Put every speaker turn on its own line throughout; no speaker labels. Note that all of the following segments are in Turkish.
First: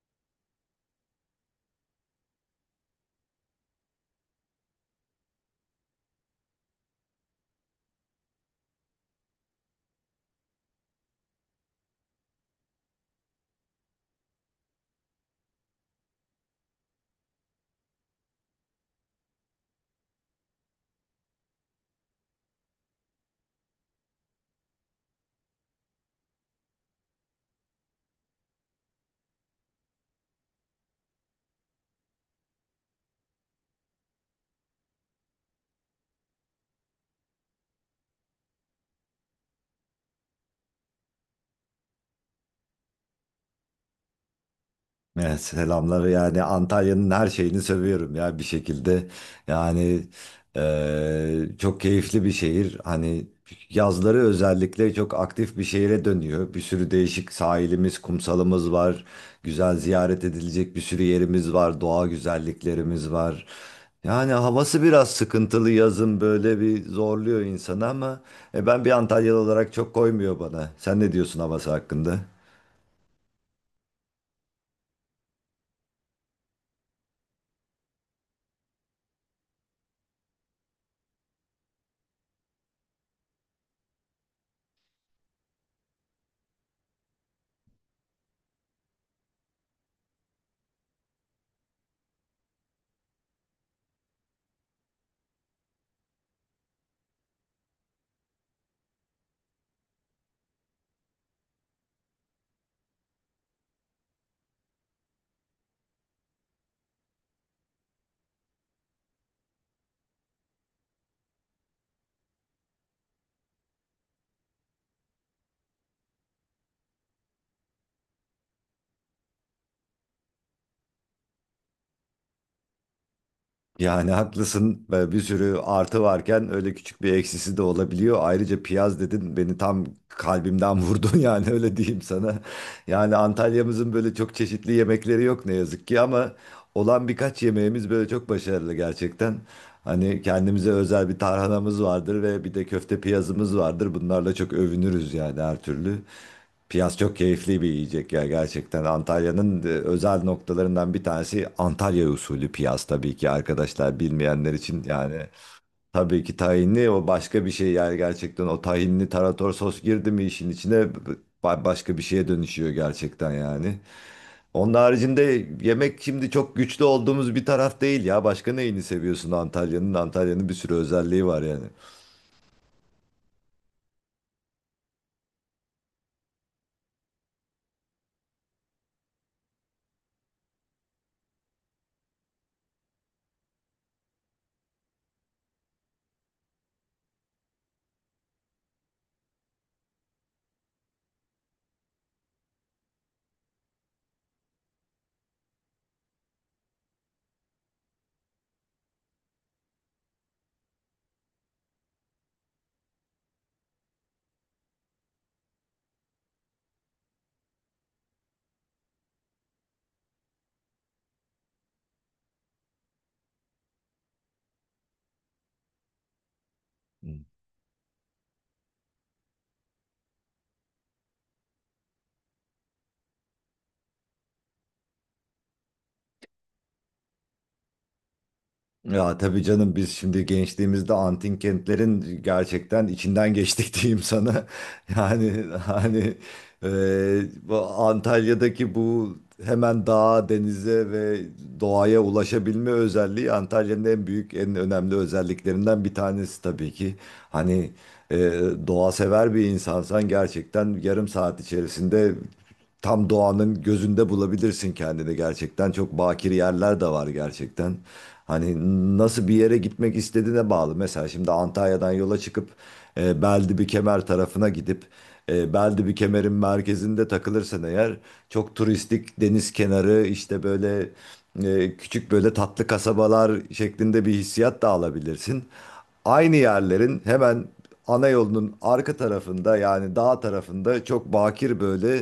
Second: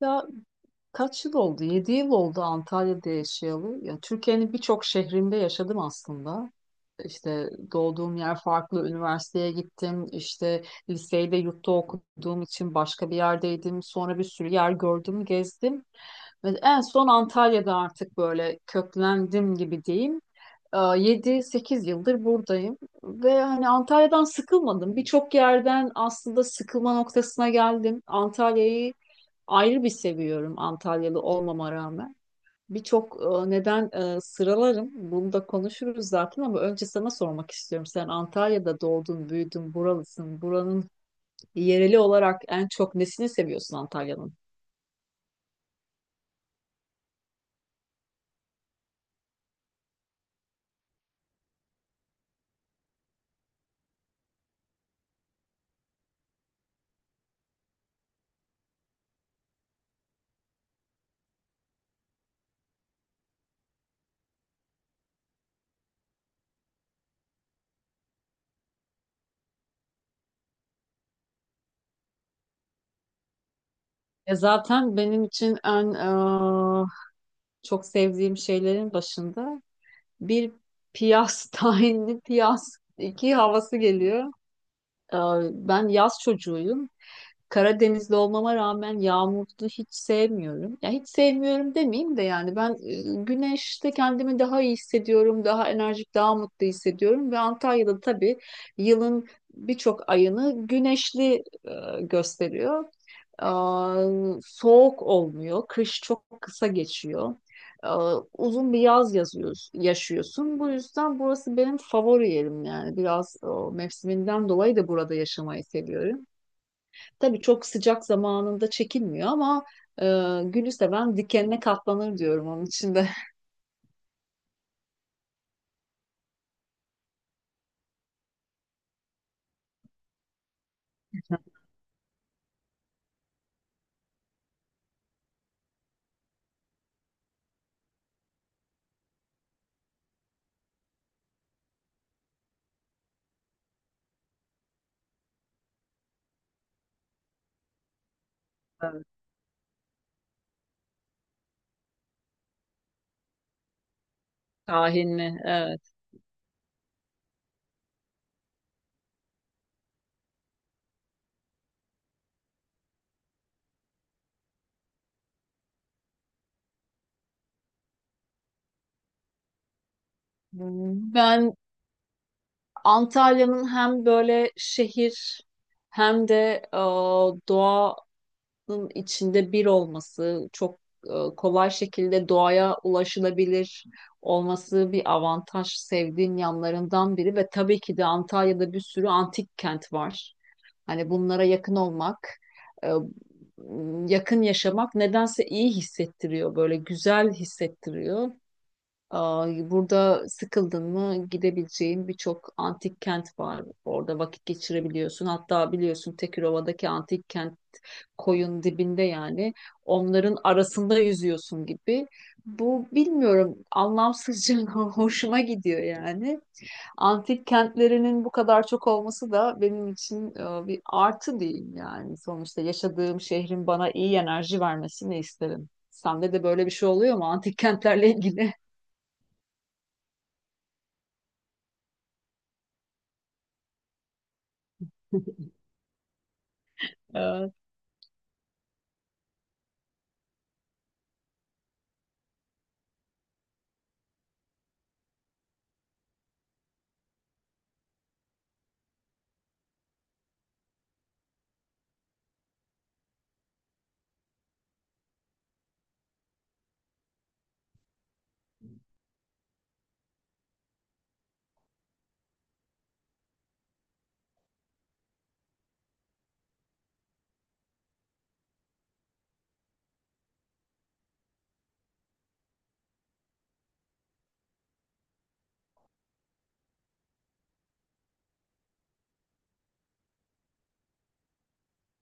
Ya kaç yıl oldu? 7 yıl oldu Antalya'da yaşayalı. Ya Türkiye'nin birçok şehrinde yaşadım aslında. İşte doğduğum yer farklı, üniversiteye gittim. İşte liseyi de yurtta okuduğum için başka bir yerdeydim. Sonra bir sürü yer gördüm, gezdim. Ve en son Antalya'da artık böyle köklendim gibi diyeyim. 7-8 yıldır buradayım ve hani Antalya'dan sıkılmadım. Birçok yerden aslında sıkılma noktasına geldim. Antalya'yı ayrı bir seviyorum Antalyalı olmama rağmen. Birçok neden sıralarım. Bunu da konuşuruz zaten ama önce sana sormak istiyorum. Sen Antalya'da doğdun, büyüdün, buralısın. Buranın yereli olarak en çok nesini seviyorsun Antalya'nın?
Evet, selamları yani Antalya'nın her şeyini seviyorum ya bir şekilde. Yani çok keyifli bir şehir. Hani yazları özellikle çok aktif bir şehire dönüyor. Bir sürü değişik sahilimiz, kumsalımız var. Güzel ziyaret edilecek bir sürü yerimiz var. Doğa güzelliklerimiz var. Yani havası biraz sıkıntılı yazın böyle bir zorluyor insanı ama ben bir Antalyalı olarak çok koymuyor bana. Sen ne diyorsun havası hakkında?
Zaten benim için en çok sevdiğim şeylerin başında bir tahinli piyas iki havası geliyor. Ee, Ben yaz çocuğuyum. Karadenizli olmama rağmen yağmurlu hiç sevmiyorum. Ya hiç sevmiyorum demeyeyim de yani ben güneşte kendimi daha iyi hissediyorum, daha enerjik, daha mutlu hissediyorum ve Antalya'da tabii yılın birçok ayını güneşli gösteriyor. Aa, Soğuk olmuyor, kış çok kısa geçiyor. Uzun bir yaz yazıyoruz, yaşıyorsun. Bu yüzden burası benim favori yerim yani. Biraz mevsiminden dolayı da burada yaşamayı seviyorum. Tabii çok sıcak zamanında çekilmiyor ama e, gülü seven dikenine katlanır diyorum onun için de.
Yani haklısın ve bir sürü artı varken öyle küçük bir eksisi de olabiliyor. Ayrıca piyaz dedin beni tam kalbimden vurdun yani öyle diyeyim sana. Yani Antalya'mızın böyle çok çeşitli yemekleri yok ne yazık ki ama olan birkaç yemeğimiz böyle çok başarılı gerçekten. Hani kendimize özel bir tarhanamız vardır ve bir de köfte piyazımız vardır. Bunlarla çok övünürüz yani her türlü. Piyaz çok keyifli bir yiyecek ya gerçekten.
Evet.
Antalya'nın özel noktalarından bir tanesi Antalya usulü piyaz, tabii ki arkadaşlar bilmeyenler için
Kahin.
yani.
Evet.
Tabii ki tahinli o başka bir şey yani, gerçekten o tahinli tarator sos girdi mi işin içine başka bir şeye dönüşüyor gerçekten yani. Onun haricinde yemek şimdi çok güçlü olduğumuz bir taraf değil ya. Başka neyini seviyorsun Antalya'nın? Antalya'nın bir sürü özelliği var
Ben
yani.
Antalya'nın hem böyle şehir hem de e, doğa, bunun içinde bir olması, çok kolay şekilde doğaya ulaşılabilir olması bir avantaj, sevdiğim yanlarından biri ve tabii ki de Antalya'da bir sürü antik kent var. Hani bunlara yakın olmak, e, yakın yaşamak nedense iyi hissettiriyor, böyle güzel hissettiriyor. Burada sıkıldın mı gidebileceğin birçok antik kent var. Orada vakit geçirebiliyorsun. Hatta biliyorsun Tekirova'daki antik kent koyun dibinde yani. Onların arasında yüzüyorsun gibi. Bu bilmiyorum anlamsızca hoşuma gidiyor yani. Antik kentlerinin bu kadar çok olması da benim için bir artı diyeyim yani. Sonuçta yaşadığım şehrin bana iyi enerji vermesini isterim. Sende de böyle bir şey oluyor mu antik kentlerle ilgili?
Ya tabii canım, biz şimdi gençliğimizde antin kentlerin gerçekten içinden geçtik diyeyim sana. Yani hani e,
Evet,
bu Antalya'daki bu hemen dağa, denize ve doğaya ulaşabilme özelliği Antalya'nın en büyük, en önemli özelliklerinden bir tanesi tabii ki. Hani e, doğa sever bir insansan gerçekten yarım saat içerisinde tam doğanın gözünde bulabilirsin kendini gerçekten. Çok bakir yerler de var gerçekten. Hani nasıl bir yere gitmek istediğine bağlı. Mesela şimdi Antalya'dan yola çıkıp Beldibi Kemer tarafına gidip Beldibi Kemer'in merkezinde takılırsan eğer çok turistik deniz kenarı, işte böyle küçük böyle tatlı kasabalar şeklinde bir hissiyat da alabilirsin. Aynı yerlerin hemen ana yolunun arka tarafında, yani dağ tarafında çok bakir böyle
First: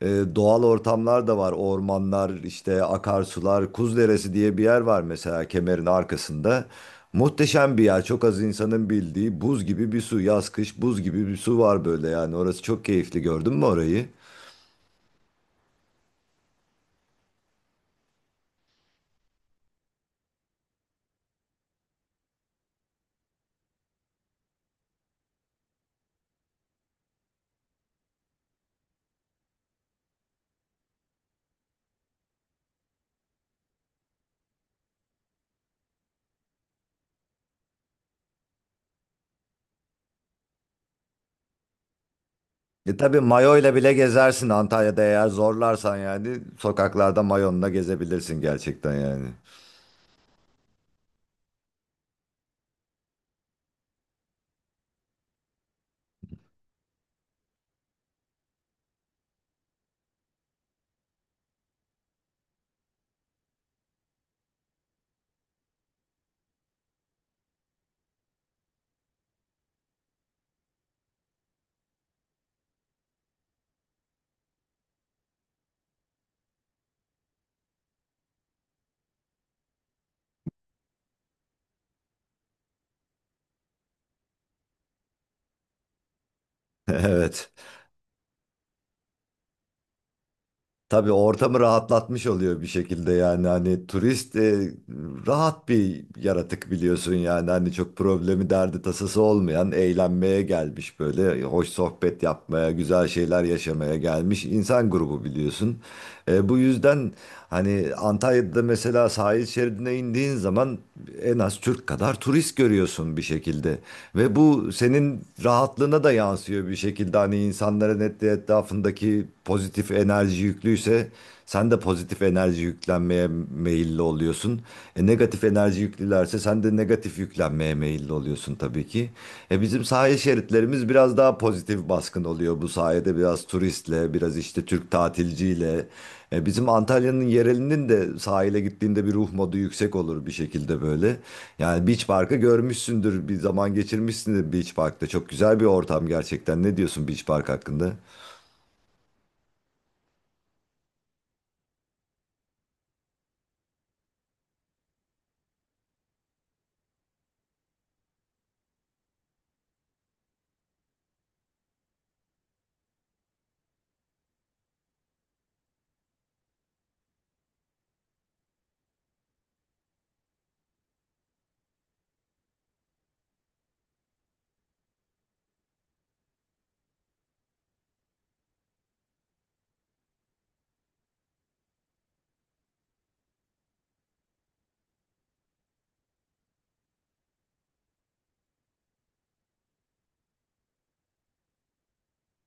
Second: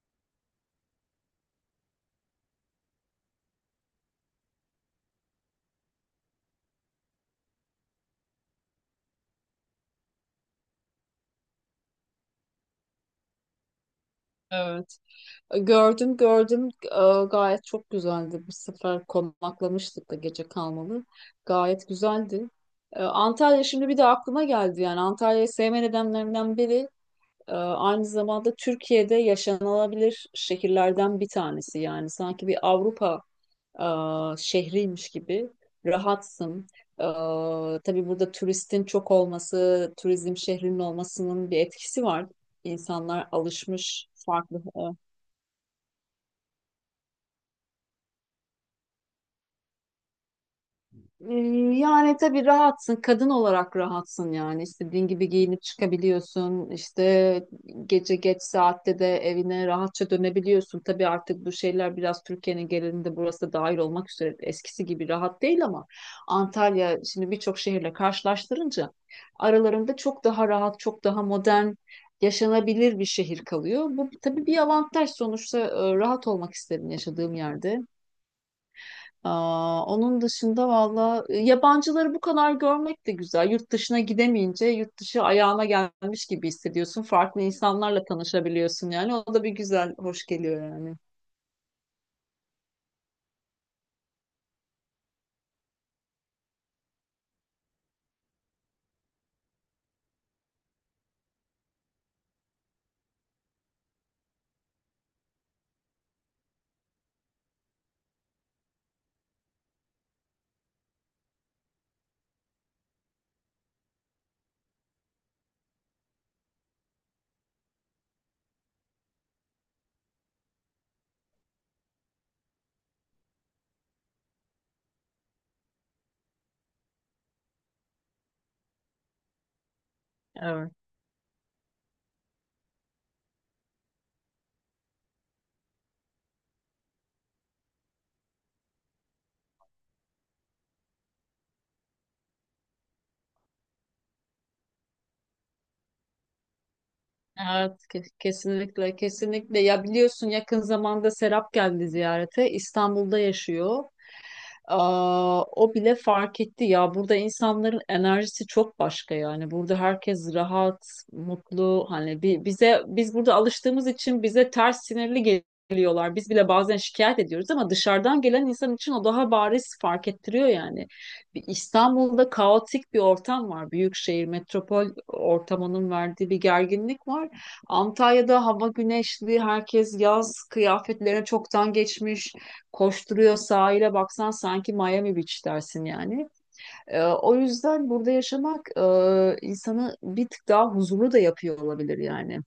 e, doğal ortamlar da var. Ormanlar, işte akarsular, Kuz Deresi diye bir yer var mesela kemerin arkasında. Muhteşem bir yer. Çok az insanın bildiği buz gibi bir su. Yaz kış buz gibi bir su var böyle yani. Orası çok keyifli. Gördün mü orayı?
evet. Gördüm, gördüm. Gayet çok güzeldi. Bu sefer konaklamıştık da gece kalmalı. Gayet güzeldi. Antalya şimdi bir de aklıma geldi. Yani Antalya'yı sevme nedenlerimden biri aynı zamanda Türkiye'de yaşanılabilir şehirlerden bir tanesi. Yani sanki bir Avrupa e, şehriymiş gibi rahatsın. E, tabii burada turistin çok olması, turizm şehrinin olmasının bir etkisi var.
Tabii
İnsanlar
mayoyla bile
alışmış
gezersin
farklı.
Antalya'da eğer zorlarsan yani, sokaklarda mayonla gezebilirsin gerçekten yani.
Ee, Yani tabii rahatsın, kadın olarak rahatsın yani istediğin gibi giyinip çıkabiliyorsun, işte gece geç saatte de evine rahatça dönebiliyorsun. Tabii artık bu şeyler biraz Türkiye'nin genelinde burası da dahil olmak üzere eskisi gibi rahat değil ama Antalya şimdi birçok şehirle karşılaştırınca aralarında çok daha rahat, çok daha modern, yaşanabilir bir şehir kalıyor. Bu tabii bir avantaj sonuçta, rahat olmak isterim yaşadığım yerde. Onun dışında valla yabancıları bu kadar görmek de güzel. Yurt dışına gidemeyince yurt dışı ayağına gelmiş gibi hissediyorsun. Farklı
Evet.
insanlarla tanışabiliyorsun yani. O da bir güzel, hoş geliyor yani.
Tabii ortamı rahatlatmış oluyor bir şekilde, yani hani turist rahat bir yaratık biliyorsun, yani hani çok problemi derdi tasası olmayan, eğlenmeye gelmiş, böyle hoş sohbet yapmaya, güzel şeyler yaşamaya gelmiş insan grubu biliyorsun. Bu yüzden hani Antalya'da mesela sahil şeridine indiğin zaman en az Türk kadar turist görüyorsun bir şekilde. Ve bu senin rahatlığına da yansıyor bir şekilde. Hani insanların etrafındaki pozitif enerji yüklüyse sen de pozitif enerji yüklenmeye meyilli oluyorsun. Negatif enerji yüklülerse sen de negatif yüklenmeye meyilli oluyorsun tabii ki. Bizim sahil
Evet.
şeritlerimiz biraz daha pozitif baskın oluyor bu sayede, biraz turistle, biraz işte Türk tatilciyle. Bizim Antalya'nın yerelinin de sahile gittiğinde bir ruh modu yüksek olur bir şekilde böyle. Yani Beach Park'ı görmüşsündür, bir zaman geçirmişsindir Beach Park'ta. Çok güzel bir ortam gerçekten. Ne diyorsun Beach Park
Evet,
hakkında?
kesinlikle, kesinlikle. Ya biliyorsun yakın zamanda Serap geldi ziyarete. İstanbul'da yaşıyor. O bile fark etti ya. Burada insanların enerjisi çok başka yani. Burada herkes rahat, mutlu. Hani bize biz burada alıştığımız için bize ters sinirli geliyorlar. Biz bile bazen şikayet ediyoruz ama dışarıdan gelen insan için o daha bariz fark ettiriyor yani. Bir İstanbul'da kaotik bir ortam var. Büyük şehir, metropol ortamının verdiği bir gerginlik var. Antalya'da hava güneşli, herkes yaz kıyafetlerine çoktan geçmiş, koşturuyor, sahile baksan sanki Miami Beach dersin yani. O yüzden burada yaşamak insanı bir tık daha huzurlu da yapıyor olabilir yani.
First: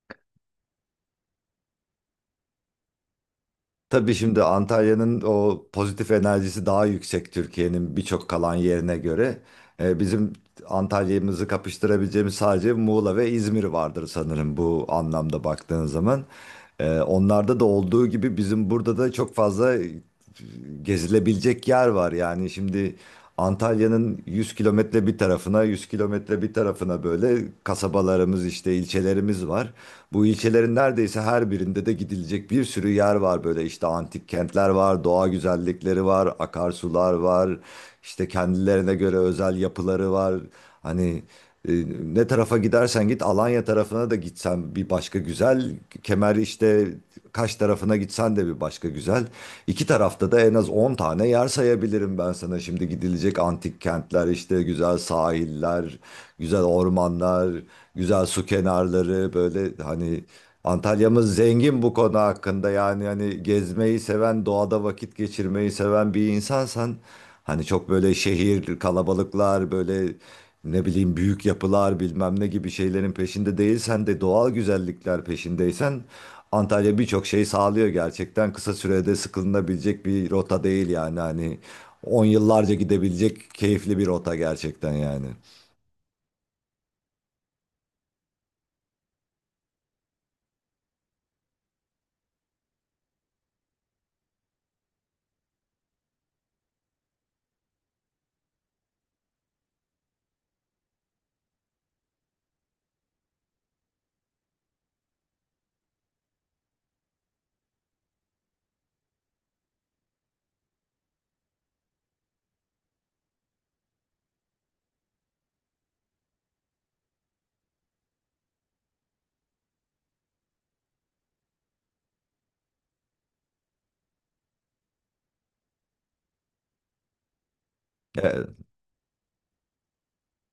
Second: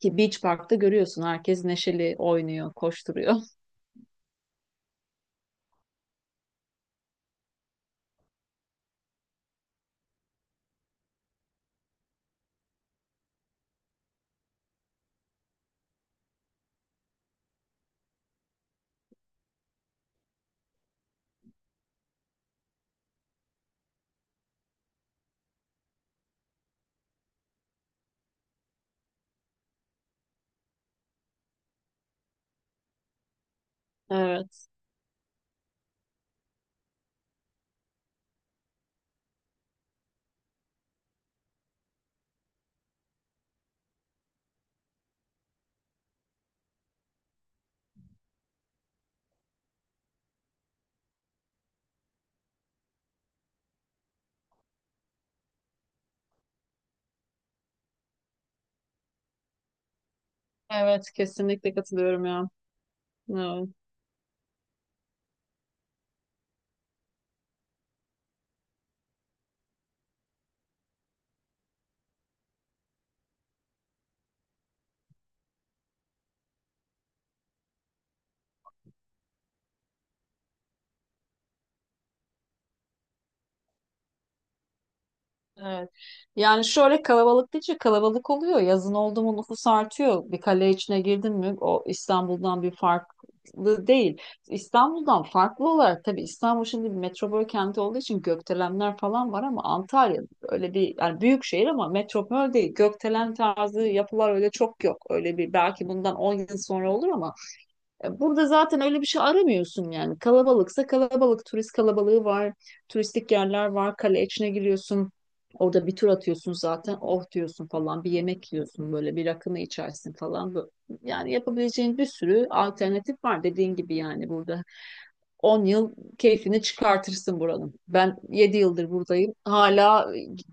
Ki Beach Park'ta görüyorsun herkes neşeli oynuyor, koşturuyor.
Tabii şimdi Antalya'nın o pozitif enerjisi daha yüksek Türkiye'nin birçok kalan yerine göre. Bizim Antalya'mızı kapıştırabileceğimiz sadece Muğla ve İzmir vardır sanırım bu anlamda baktığın zaman. Onlarda da olduğu gibi bizim burada da çok fazla gezilebilecek yer var. Yani şimdi Antalya'nın 100 kilometre bir tarafına, 100 kilometre bir tarafına böyle kasabalarımız, işte ilçelerimiz var. Bu ilçelerin neredeyse her birinde de gidilecek bir sürü yer var, böyle işte antik kentler
Evet,
var, doğa güzellikleri var, akarsular var, işte kendilerine göre özel yapıları var. Hani e, ne tarafa gidersen git, Alanya tarafına da gitsen bir başka güzel. Kemer, işte Kaş tarafına gitsen de bir başka güzel. İki tarafta da en az 10 tane yer sayabilirim ben sana. Şimdi gidilecek antik kentler, işte güzel sahiller, güzel ormanlar, güzel su kenarları, böyle hani
evet,
Antalya'mız
kesinlikle
zengin bu konu
katılıyorum ya.
hakkında. Yani hani
Evet.
gezmeyi seven, doğada vakit geçirmeyi seven bir insansan, hani çok böyle şehir, kalabalıklar, böyle ne bileyim büyük yapılar bilmem ne gibi şeylerin peşinde değilsen de doğal güzellikler peşindeysen Antalya birçok şey sağlıyor gerçekten. Kısa sürede sıkılınabilecek bir rota değil yani, hani 10 yıllarca gidebilecek keyifli bir rota gerçekten yani.
Evet. Yani şöyle kalabalık deyince kalabalık oluyor. Yazın oldu mu nüfus artıyor. Bir kale içine girdin mi o İstanbul'dan bir farklı değil. İstanbul'dan farklı olarak tabii İstanbul şimdi bir metropol kenti olduğu için gökdelenler falan var ama Antalya öyle bir yani büyük şehir ama metropol değil. Gökdelen tarzı yapılar öyle çok yok. Öyle bir belki bundan 10 yıl sonra olur ama burada zaten öyle bir şey aramıyorsun yani. Kalabalıksa kalabalık, turist kalabalığı var, turistik yerler var, kale içine giriyorsun. Orada bir tur atıyorsun zaten, oh diyorsun falan, bir yemek yiyorsun böyle, bir rakını içersin falan. Yani yapabileceğin bir sürü alternatif var dediğin gibi yani burada. 10 yıl keyfini çıkartırsın buranın. Ben
E,
7 yıldır buradayım. Hala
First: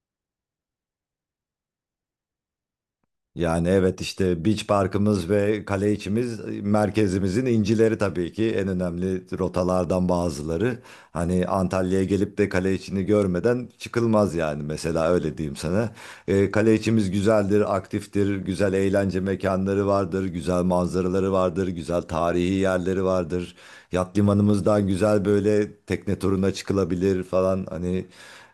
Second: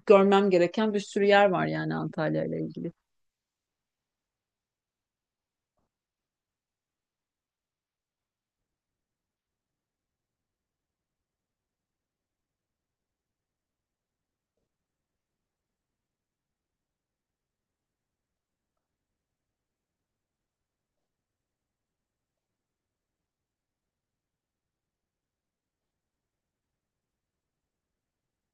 görmem gereken bir sürü yer var yani Antalya ile ilgili.
Yani evet, işte Beach Park'ımız ve kale içimiz merkezimizin incileri, tabii ki en önemli rotalardan bazıları. Hani Antalya'ya gelip de kale içini görmeden çıkılmaz yani, mesela öyle diyeyim sana. Kale içimiz güzeldir, aktiftir, güzel eğlence mekanları vardır, güzel manzaraları vardır, güzel tarihi yerleri vardır. Yat limanımızdan güzel böyle tekne turuna çıkılabilir falan, hani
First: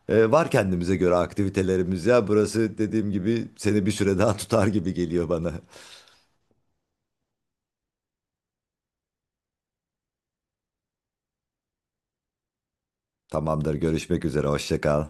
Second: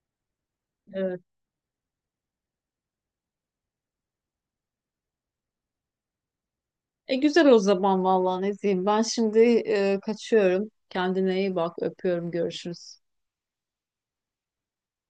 var kendimize göre aktivitelerimiz ya. Burası dediğim gibi seni bir süre daha tutar gibi geliyor bana.
E güzel o zaman vallahi ne diyeyim. Ben şimdi kaçıyorum. Kendine iyi bak. Öpüyorum. Görüşürüz.
Tamamdır, görüşmek üzere, hoşça kal.